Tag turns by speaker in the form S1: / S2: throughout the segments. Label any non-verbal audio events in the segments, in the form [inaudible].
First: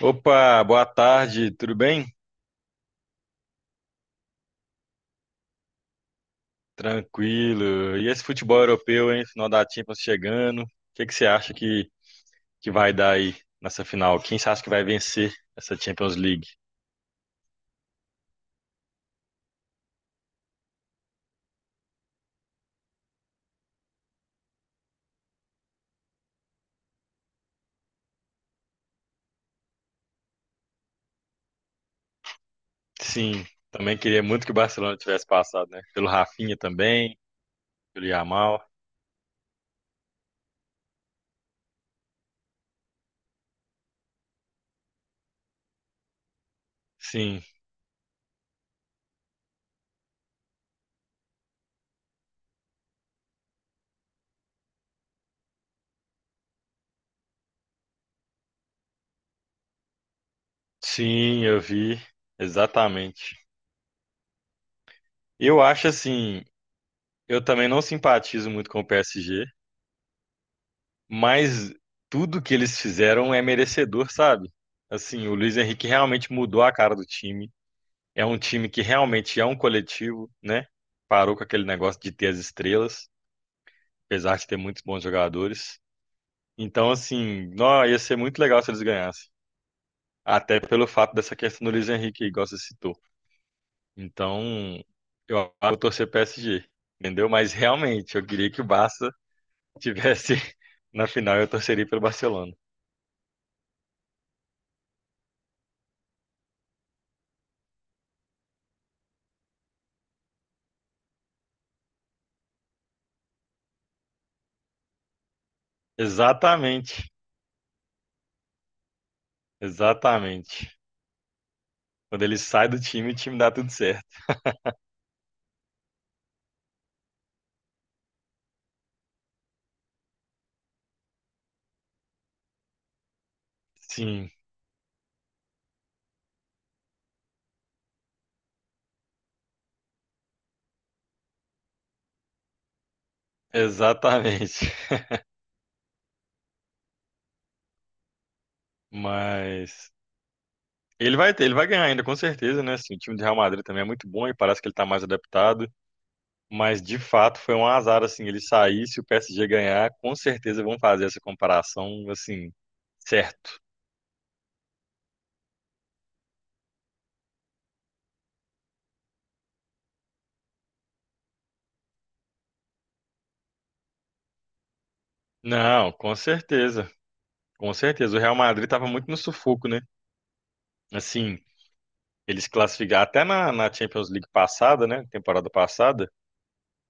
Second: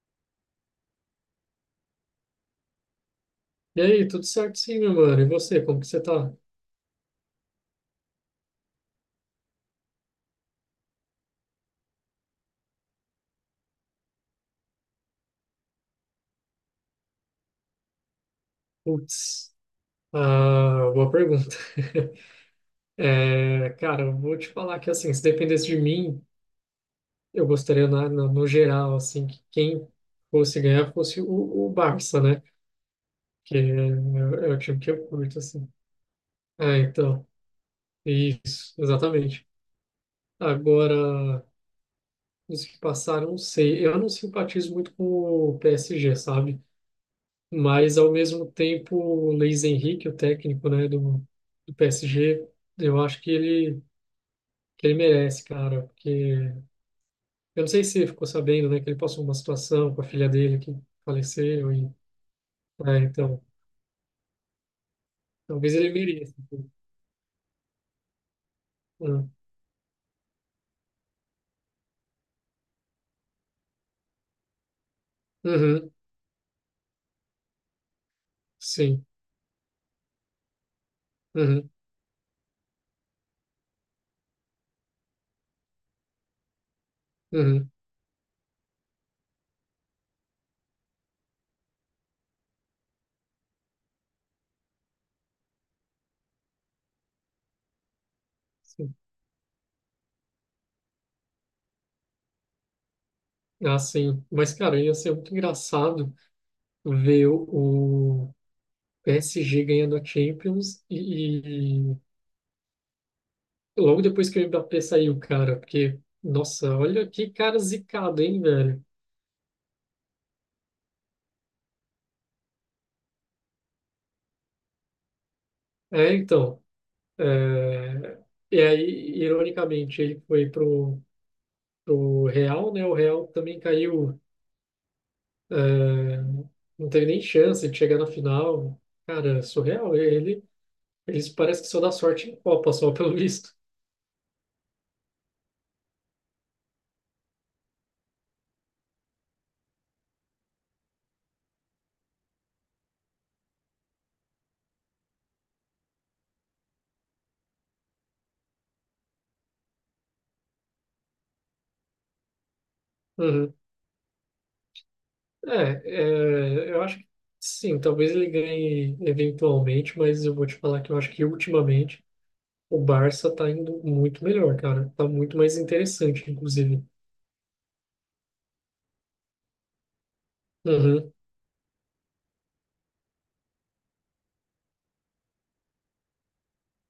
S1: Opa, boa tarde, tudo bem?
S2: E aí, tudo certo sim, meu mano? E você, como que você tá?
S1: Tranquilo. E esse futebol europeu, hein? Final da Champions chegando. O que que você acha que vai dar aí nessa final? Quem você acha que vai vencer essa Champions League?
S2: Putz, boa pergunta. [laughs] Cara, eu vou te falar que, assim, se dependesse de mim, eu gostaria, no geral, assim, que quem fosse ganhar fosse o Barça, né?
S1: Sim,
S2: Que é,
S1: também queria muito
S2: é
S1: que o
S2: o time que
S1: Barcelona
S2: eu
S1: tivesse
S2: curto,
S1: passado,
S2: assim.
S1: né? Pelo Rafinha
S2: Ah,
S1: também,
S2: então,
S1: pelo Yamal.
S2: isso, exatamente. Agora, os que passaram, não sei. Eu não simpatizo muito com o PSG, sabe?
S1: Sim,
S2: Mas, ao mesmo tempo, o Luiz Henrique, o técnico, né, do PSG, eu acho que ele merece, cara. Porque eu não sei se você ficou sabendo, né, que ele passou uma situação com a filha dele que
S1: sim, eu
S2: faleceu.
S1: vi. Exatamente.
S2: Então,
S1: Eu
S2: talvez
S1: acho
S2: ele mereça.
S1: assim, eu também não simpatizo muito com o
S2: Uhum,
S1: PSG, mas tudo que eles fizeram é merecedor, sabe? Assim, o Luiz Henrique
S2: uhum,
S1: realmente mudou a cara do time. É um time que
S2: sim.
S1: realmente é um coletivo, né? Parou com aquele
S2: Uhum,
S1: negócio de ter as estrelas, apesar de ter muitos bons jogadores. Então, assim,
S2: uhum,
S1: nó, ia ser muito legal se eles ganhassem. Até pelo fato dessa questão do Luiz Henrique, igual você citou. Então, eu acho que eu vou torcer PSG, entendeu? Mas realmente, eu queria que o
S2: sim.
S1: Barça tivesse [laughs] na final, eu torceria pelo Barcelona.
S2: Ah, sim. Mas, cara, ia ser muito engraçado ver o PSG ganhando a Champions e logo depois que o Mbappé saiu, cara, porque, nossa, olha
S1: Exatamente.
S2: que cara zicado, hein, velho?
S1: Exatamente. Quando ele sai do time, o time dá tudo certo.
S2: É, então, é, e aí, ironicamente, ele foi pro Real, né? O Real também caiu,
S1: Sim,
S2: é, não teve nem chance de chegar na final. Cara, surreal, eles parece que só dá sorte em Copa, só [laughs] pelo visto.
S1: exatamente. [laughs] Mas ele vai ganhar ainda, com certeza, né? Assim, o time do Real Madrid também é muito bom e parece que ele tá mais adaptado. Mas de fato foi um azar, assim, ele sair, se o PSG ganhar, com certeza vão fazer essa comparação, assim,
S2: Uhum.
S1: certo.
S2: É, eu acho que sim, talvez ele ganhe eventualmente, mas eu vou te falar que eu acho que ultimamente o Barça tá indo muito melhor, cara. Tá muito mais
S1: Não, com
S2: interessante, inclusive.
S1: certeza. Com certeza. O Real Madrid estava muito no sufoco, né?
S2: Uhum,
S1: Assim, eles classificaram até na Champions League passada, né? Temporada passada.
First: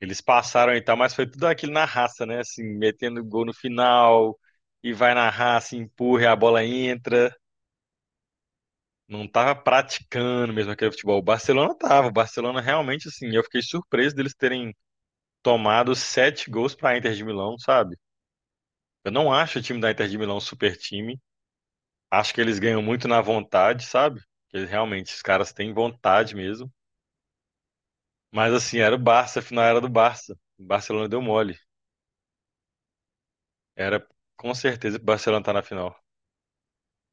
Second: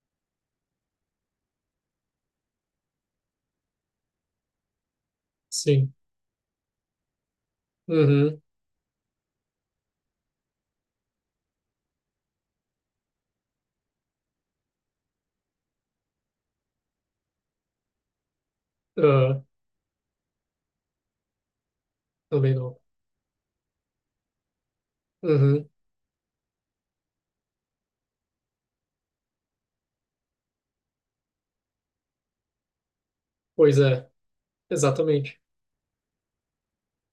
S1: Eles passaram e tal, mas foi tudo aquilo na raça, né? Assim, metendo gol no final, e vai na raça,
S2: sim.
S1: empurra, e a bola entra.
S2: Uhum,
S1: Não tava praticando mesmo aquele futebol. O Barcelona tava. O Barcelona realmente, assim, eu fiquei surpreso deles terem tomado sete gols pra Inter de Milão, sabe? Eu não
S2: ah,
S1: acho o time da Inter de Milão um super time. Acho que
S2: também
S1: eles
S2: não.
S1: ganham muito na vontade, sabe? Eles realmente, os caras
S2: Uhum,
S1: têm vontade mesmo. Mas assim, era o Barça, a final era do Barça. O Barcelona deu mole.
S2: pois
S1: Era
S2: é,
S1: com certeza que o
S2: exatamente.
S1: Barcelona tá na final.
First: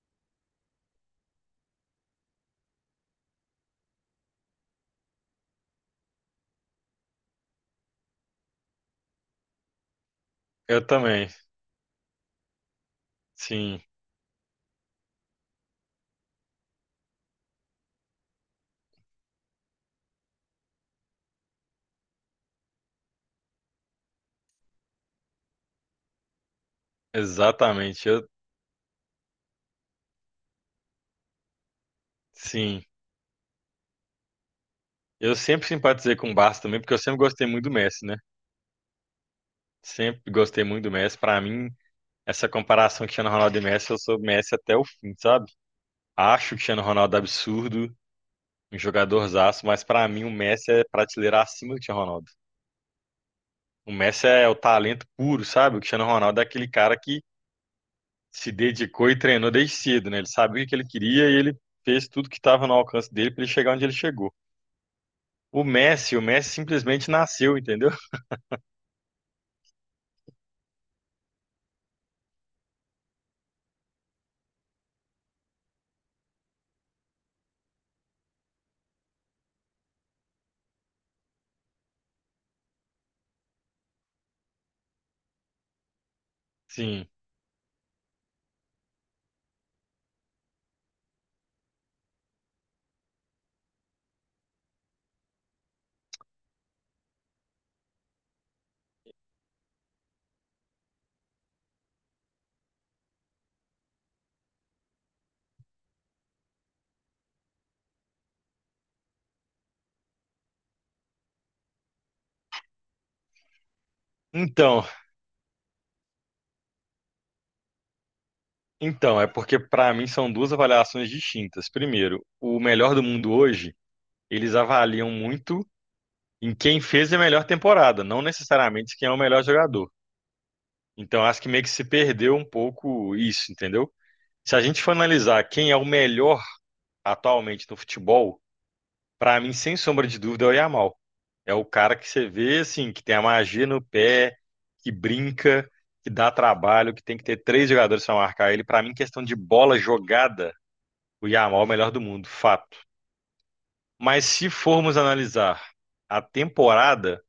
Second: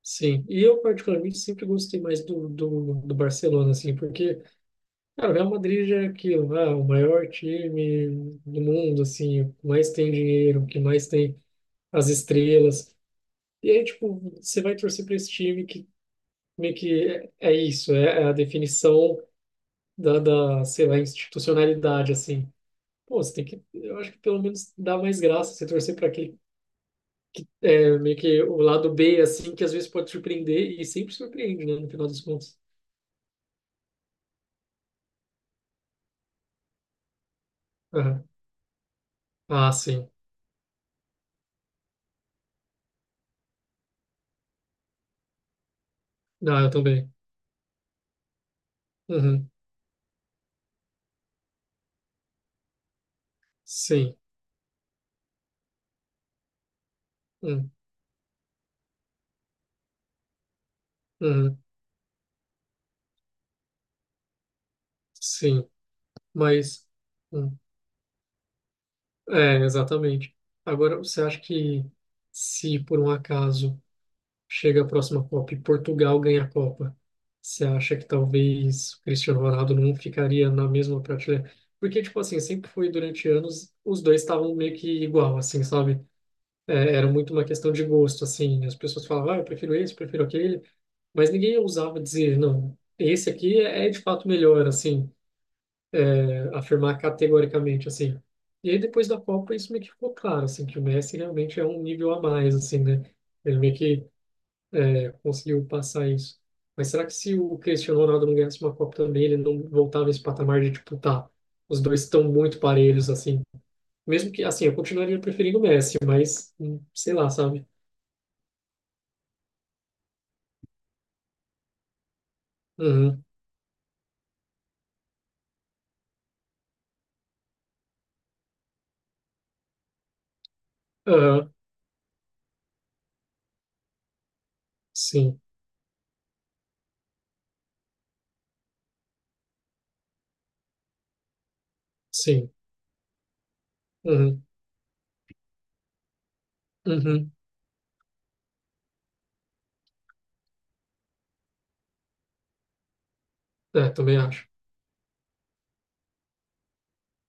S2: Sim. E eu, particularmente, sempre gostei mais do Barcelona, assim, porque, cara, o Real Madrid já é aquilo, ah, o maior time do mundo, assim, o que mais tem dinheiro, o que
S1: Eu
S2: mais
S1: também.
S2: tem as estrelas. E
S1: Sim,
S2: aí, tipo, você vai torcer para esse time que meio que é a definição sei lá, institucionalidade, assim. Pô, você tem que, eu acho que pelo menos dá mais graça você torcer para aquele, é,
S1: exatamente.
S2: meio
S1: Eu,
S2: que o lado B, assim, que às vezes pode surpreender e sempre surpreende, né, no final das contas.
S1: sim. Eu sempre simpatizei com o Barça também, porque eu sempre gostei muito do Messi, né?
S2: Aham. Ah, sim.
S1: Sempre gostei muito do Messi. Pra mim, essa comparação Cristiano Ronaldo e Messi, eu sou Messi até o fim, sabe? Acho o
S2: Ah, eu
S1: Cristiano
S2: também.
S1: Ronaldo absurdo, um
S2: Uhum.
S1: jogadorzaço, mas pra mim o Messi é prateleira acima do Cristiano Ronaldo. O
S2: Sim.
S1: Messi é o talento puro, sabe? O Cristiano Ronaldo é aquele cara que
S2: Hum.
S1: se dedicou e treinou desde cedo, né? Ele sabia o que ele queria e ele
S2: Uhum.
S1: fez tudo que estava no alcance dele pra ele chegar onde ele chegou.
S2: Sim.
S1: O Messi
S2: Mas,
S1: simplesmente
S2: hum.
S1: nasceu, entendeu?
S2: É, exatamente. Agora, você acha que se por um acaso chega a próxima Copa e Portugal ganha a Copa, você acha que talvez o Cristiano Ronaldo não ficaria na mesma prateleira? Porque, tipo assim, sempre foi durante anos, os dois estavam meio que igual, assim, sabe? É, era
S1: Sim.
S2: muito uma questão de gosto, assim. As pessoas falavam, ah, eu prefiro esse, eu prefiro aquele, mas ninguém ousava dizer, não, esse aqui é de fato melhor, assim, é, afirmar categoricamente, assim. E aí, depois da Copa, isso meio que ficou claro, assim, que o Messi realmente é um nível a mais, assim, né? Ele meio que é, conseguiu passar isso. Mas será que se o Cristiano Ronaldo não ganhasse uma Copa também, ele não voltava a esse patamar de, tipo, tá, os dois estão muito parelhos, assim. Mesmo que, assim, eu
S1: Então,
S2: continuaria preferindo o Messi, mas, sei lá, sabe?
S1: então é porque para mim são duas avaliações distintas. Primeiro, o melhor do
S2: Uhum,
S1: mundo hoje, eles avaliam muito em quem fez a melhor temporada, não necessariamente quem é o melhor jogador. Então, acho que
S2: aham,
S1: meio que se perdeu um pouco isso, entendeu? Se a gente for
S2: sim,
S1: analisar quem é o melhor atualmente no futebol, pra mim, sem sombra de dúvida, é o Yamal. É o cara que você
S2: sim,
S1: vê, assim, que tem a magia no pé,
S2: uhum,
S1: que brinca, que dá trabalho, que tem que
S2: uhum,
S1: ter três jogadores pra marcar ele. Pra mim, questão de bola jogada, o Yamal é o melhor do mundo, fato.
S2: é, também
S1: Mas
S2: acho.
S1: se formos analisar a temporada,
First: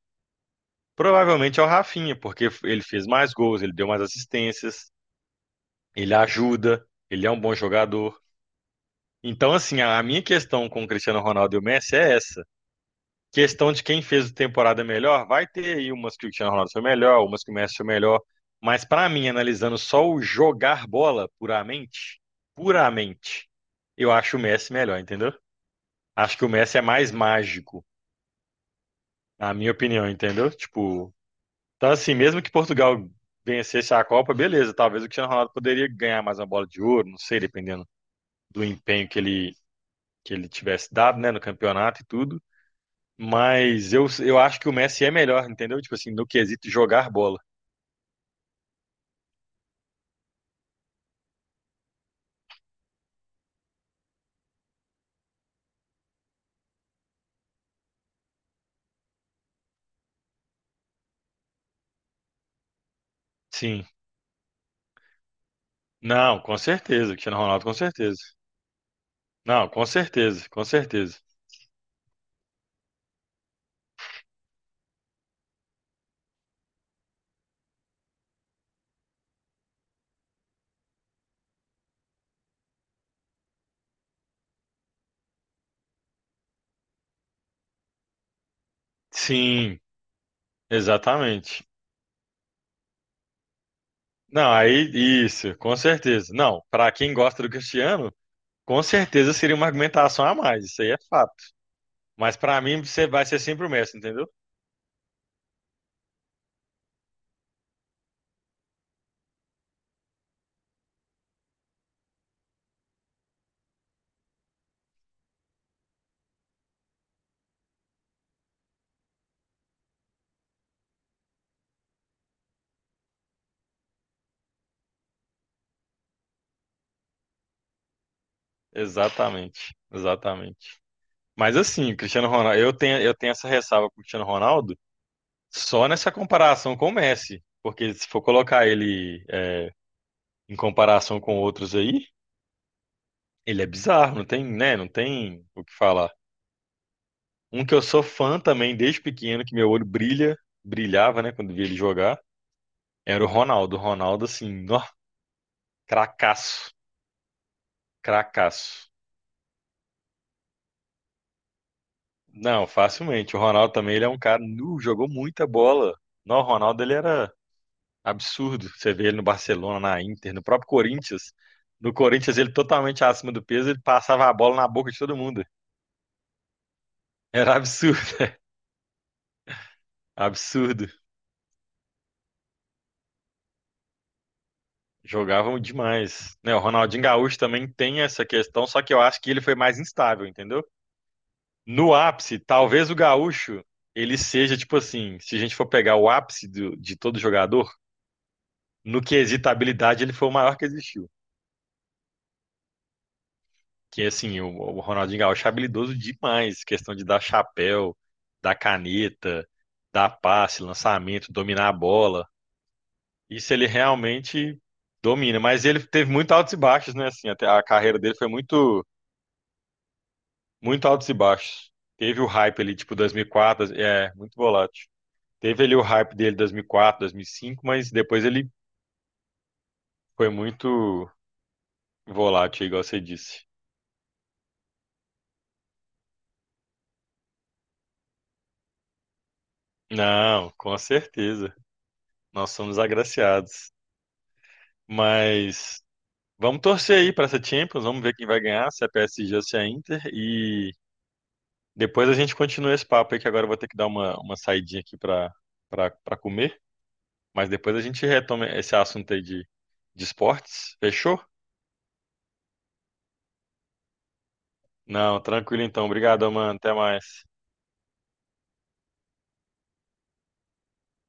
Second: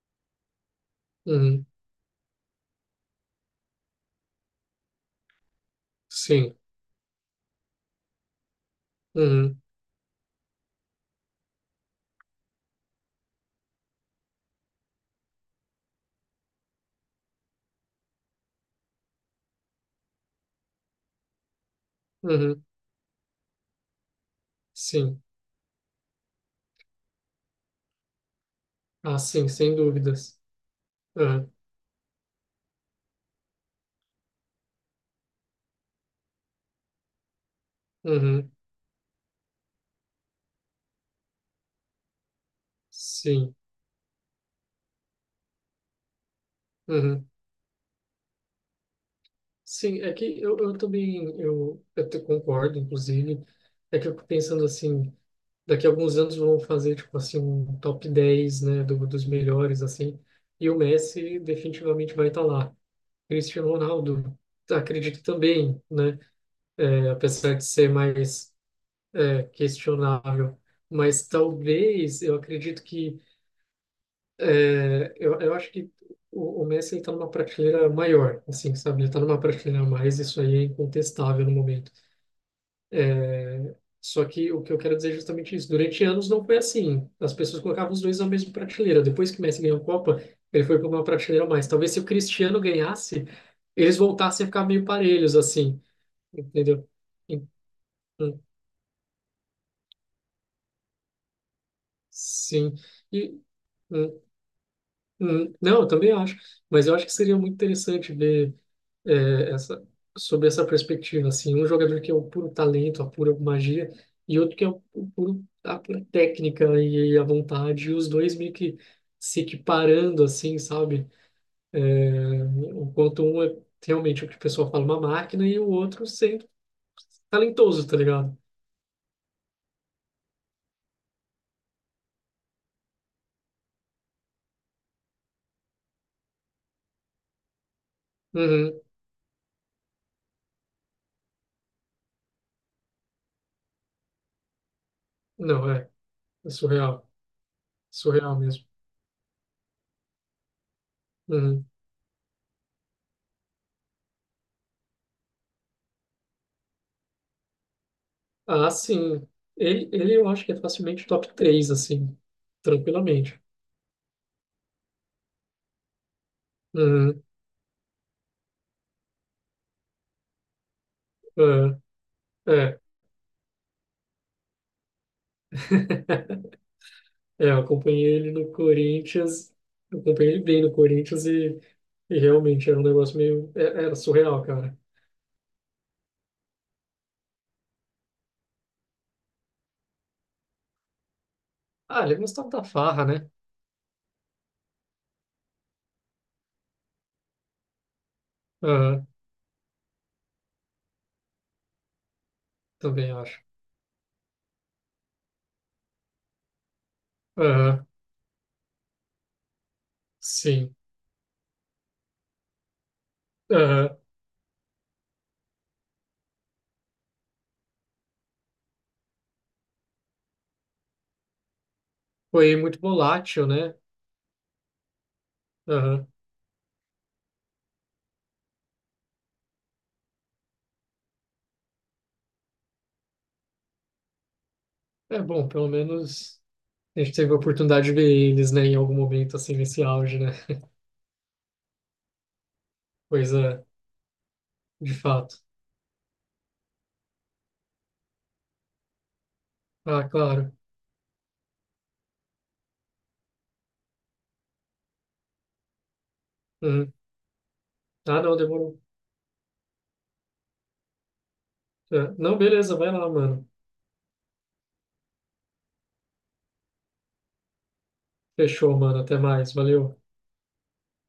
S1: provavelmente é o
S2: Uhum,
S1: Rafinha, porque ele fez mais gols, ele deu mais assistências, ele
S2: sim,
S1: ajuda, ele é um bom jogador. Então,
S2: uhum,
S1: assim, a minha questão com o Cristiano Ronaldo e o Messi é essa. Questão de quem fez a temporada melhor, vai ter aí umas que o Cristiano Ronaldo foi melhor, umas que o Messi foi melhor. Mas para mim, analisando só o jogar bola puramente,
S2: uhum,
S1: puramente, eu acho o Messi melhor,
S2: sim.
S1: entendeu? Acho que o Messi é mais mágico,
S2: Ah, sim,
S1: na minha
S2: sem
S1: opinião,
S2: dúvidas.
S1: entendeu? Tipo,
S2: Uhum,
S1: então assim, mesmo que Portugal vencesse a Copa, beleza, talvez o Cristiano Ronaldo poderia ganhar mais uma bola de ouro, não sei, dependendo
S2: uhum,
S1: do empenho que ele tivesse dado, né, no campeonato e tudo.
S2: sim,
S1: Mas eu acho que o Messi é melhor, entendeu? Tipo assim, no quesito jogar
S2: uhum.
S1: bola.
S2: Sim, é eu também eu te concordo, inclusive, é que eu fico pensando assim, daqui a alguns anos vão fazer tipo assim um top 10 né, dos melhores assim, e o Messi definitivamente vai estar lá. Cristiano
S1: Sim.
S2: Ronaldo, acredito também, né,
S1: Não, com
S2: é,
S1: certeza. Cristiano
S2: apesar
S1: Ronaldo,
S2: de
S1: com
S2: ser
S1: certeza.
S2: mais é,
S1: Não, com certeza,
S2: questionável,
S1: com certeza.
S2: mas talvez eu acredito que é, eu acho que o Messi está numa prateleira maior, assim, sabe? Ele está numa prateleira a mais, isso aí é incontestável no momento. Só que o que eu quero dizer é justamente isso. Durante anos não foi assim. As pessoas colocavam os dois na mesma prateleira. Depois que o Messi ganhou
S1: Sim,
S2: a Copa, ele foi para uma prateleira a
S1: exatamente.
S2: mais. Talvez se o Cristiano ganhasse, eles voltassem a
S1: Não,
S2: ficar meio
S1: aí
S2: parelhos
S1: isso, com
S2: assim,
S1: certeza. Não,
S2: entendeu?
S1: pra quem gosta
S2: Em-
S1: do Cristiano,
S2: em-
S1: com certeza seria uma argumentação a mais, isso aí é fato. Mas pra
S2: Sim.
S1: mim você vai ser
S2: E,
S1: sempre o Messi,
S2: hum,
S1: entendeu?
S2: não, eu também acho. Mas eu acho que seria muito interessante ver é, essa, sobre essa perspectiva, assim, um jogador que é o puro talento, a pura magia, e outro que é o puro, a pura técnica e a vontade, e os dois meio que se equiparando, assim, sabe? É, enquanto um é realmente o que o pessoal fala, uma máquina, e o outro sendo talentoso, tá ligado?
S1: Exatamente, exatamente. Mas assim, Cristiano Ronaldo, eu tenho essa ressalva com o Cristiano Ronaldo. Só nessa comparação com o Messi, porque se for colocar
S2: Uhum.
S1: ele é, em comparação com outros aí, ele é bizarro, não tem, né, não tem o
S2: Não,
S1: que
S2: é,
S1: falar.
S2: é surreal,
S1: Um que eu sou
S2: surreal
S1: fã
S2: mesmo.
S1: também desde pequeno, que meu olho brilha, brilhava, né, quando via
S2: Uhum.
S1: ele jogar, era o Ronaldo. O Ronaldo, assim, ó, cracaço,
S2: Ah,
S1: cracaço.
S2: sim, ele eu acho que é facilmente top três assim,
S1: Não, facilmente. O
S2: tranquilamente.
S1: Ronaldo também, ele é um cara, nu, jogou muita bola. Não, o Ronaldo, ele
S2: Uhum.
S1: era absurdo. Você vê ele no Barcelona, na Inter, no próprio Corinthians. No Corinthians, ele
S2: É, é.
S1: totalmente acima do peso, ele passava a bola na boca de todo mundo.
S2: [laughs] É,
S1: Era
S2: eu acompanhei
S1: absurdo,
S2: ele no Corinthians, eu
S1: [laughs]
S2: acompanhei ele bem no
S1: absurdo.
S2: Corinthians e realmente era um negócio meio. Era surreal, cara.
S1: Jogavam demais. Né, o Ronaldinho Gaúcho também tem essa questão, só que eu acho que ele foi mais instável, entendeu? No
S2: Ah, ele
S1: ápice,
S2: gostava da
S1: talvez o
S2: farra, né?
S1: Gaúcho, ele seja tipo assim, se a gente for pegar o ápice de todo jogador, no
S2: Aham,
S1: quesito habilidade, ele foi o maior que existiu.
S2: também acho.
S1: Que assim, o Ronaldinho Gaúcho é habilidoso demais, questão de dar
S2: Aham,
S1: chapéu, dar caneta, dar passe,
S2: sim.
S1: lançamento, dominar a bola. Isso ele
S2: Aham.
S1: realmente domina, mas ele teve muito altos e baixos, né? Assim, até a carreira dele foi muito, muito altos e baixos. Teve o
S2: Foi
S1: hype ali,
S2: muito
S1: tipo
S2: volátil,
S1: 2004,
S2: né?
S1: muito volátil. Teve ali o
S2: Aham.
S1: hype dele 2004, 2005, mas depois ele foi muito volátil, igual você disse.
S2: É bom, pelo menos a gente teve a oportunidade de ver eles, né, em algum momento, assim, nesse auge, né?
S1: Não,
S2: [laughs]
S1: com certeza. Nós somos
S2: Coisa
S1: agraciados.
S2: de fato.
S1: Mas vamos torcer aí para essa Champions, vamos ver quem vai ganhar, se é PSG ou se é Inter.
S2: Ah, claro.
S1: E depois a gente continua esse papo aí, que agora eu vou ter que dar uma saidinha aqui para comer.
S2: Uhum.
S1: Mas depois a gente
S2: Ah, não,
S1: retoma esse
S2: demorou.
S1: assunto aí de esportes. Fechou?
S2: É. Não, beleza, vai lá, mano.
S1: Não, tranquilo então. Obrigado, mano. Até mais.
S2: Fechou, mano. Até mais. Valeu.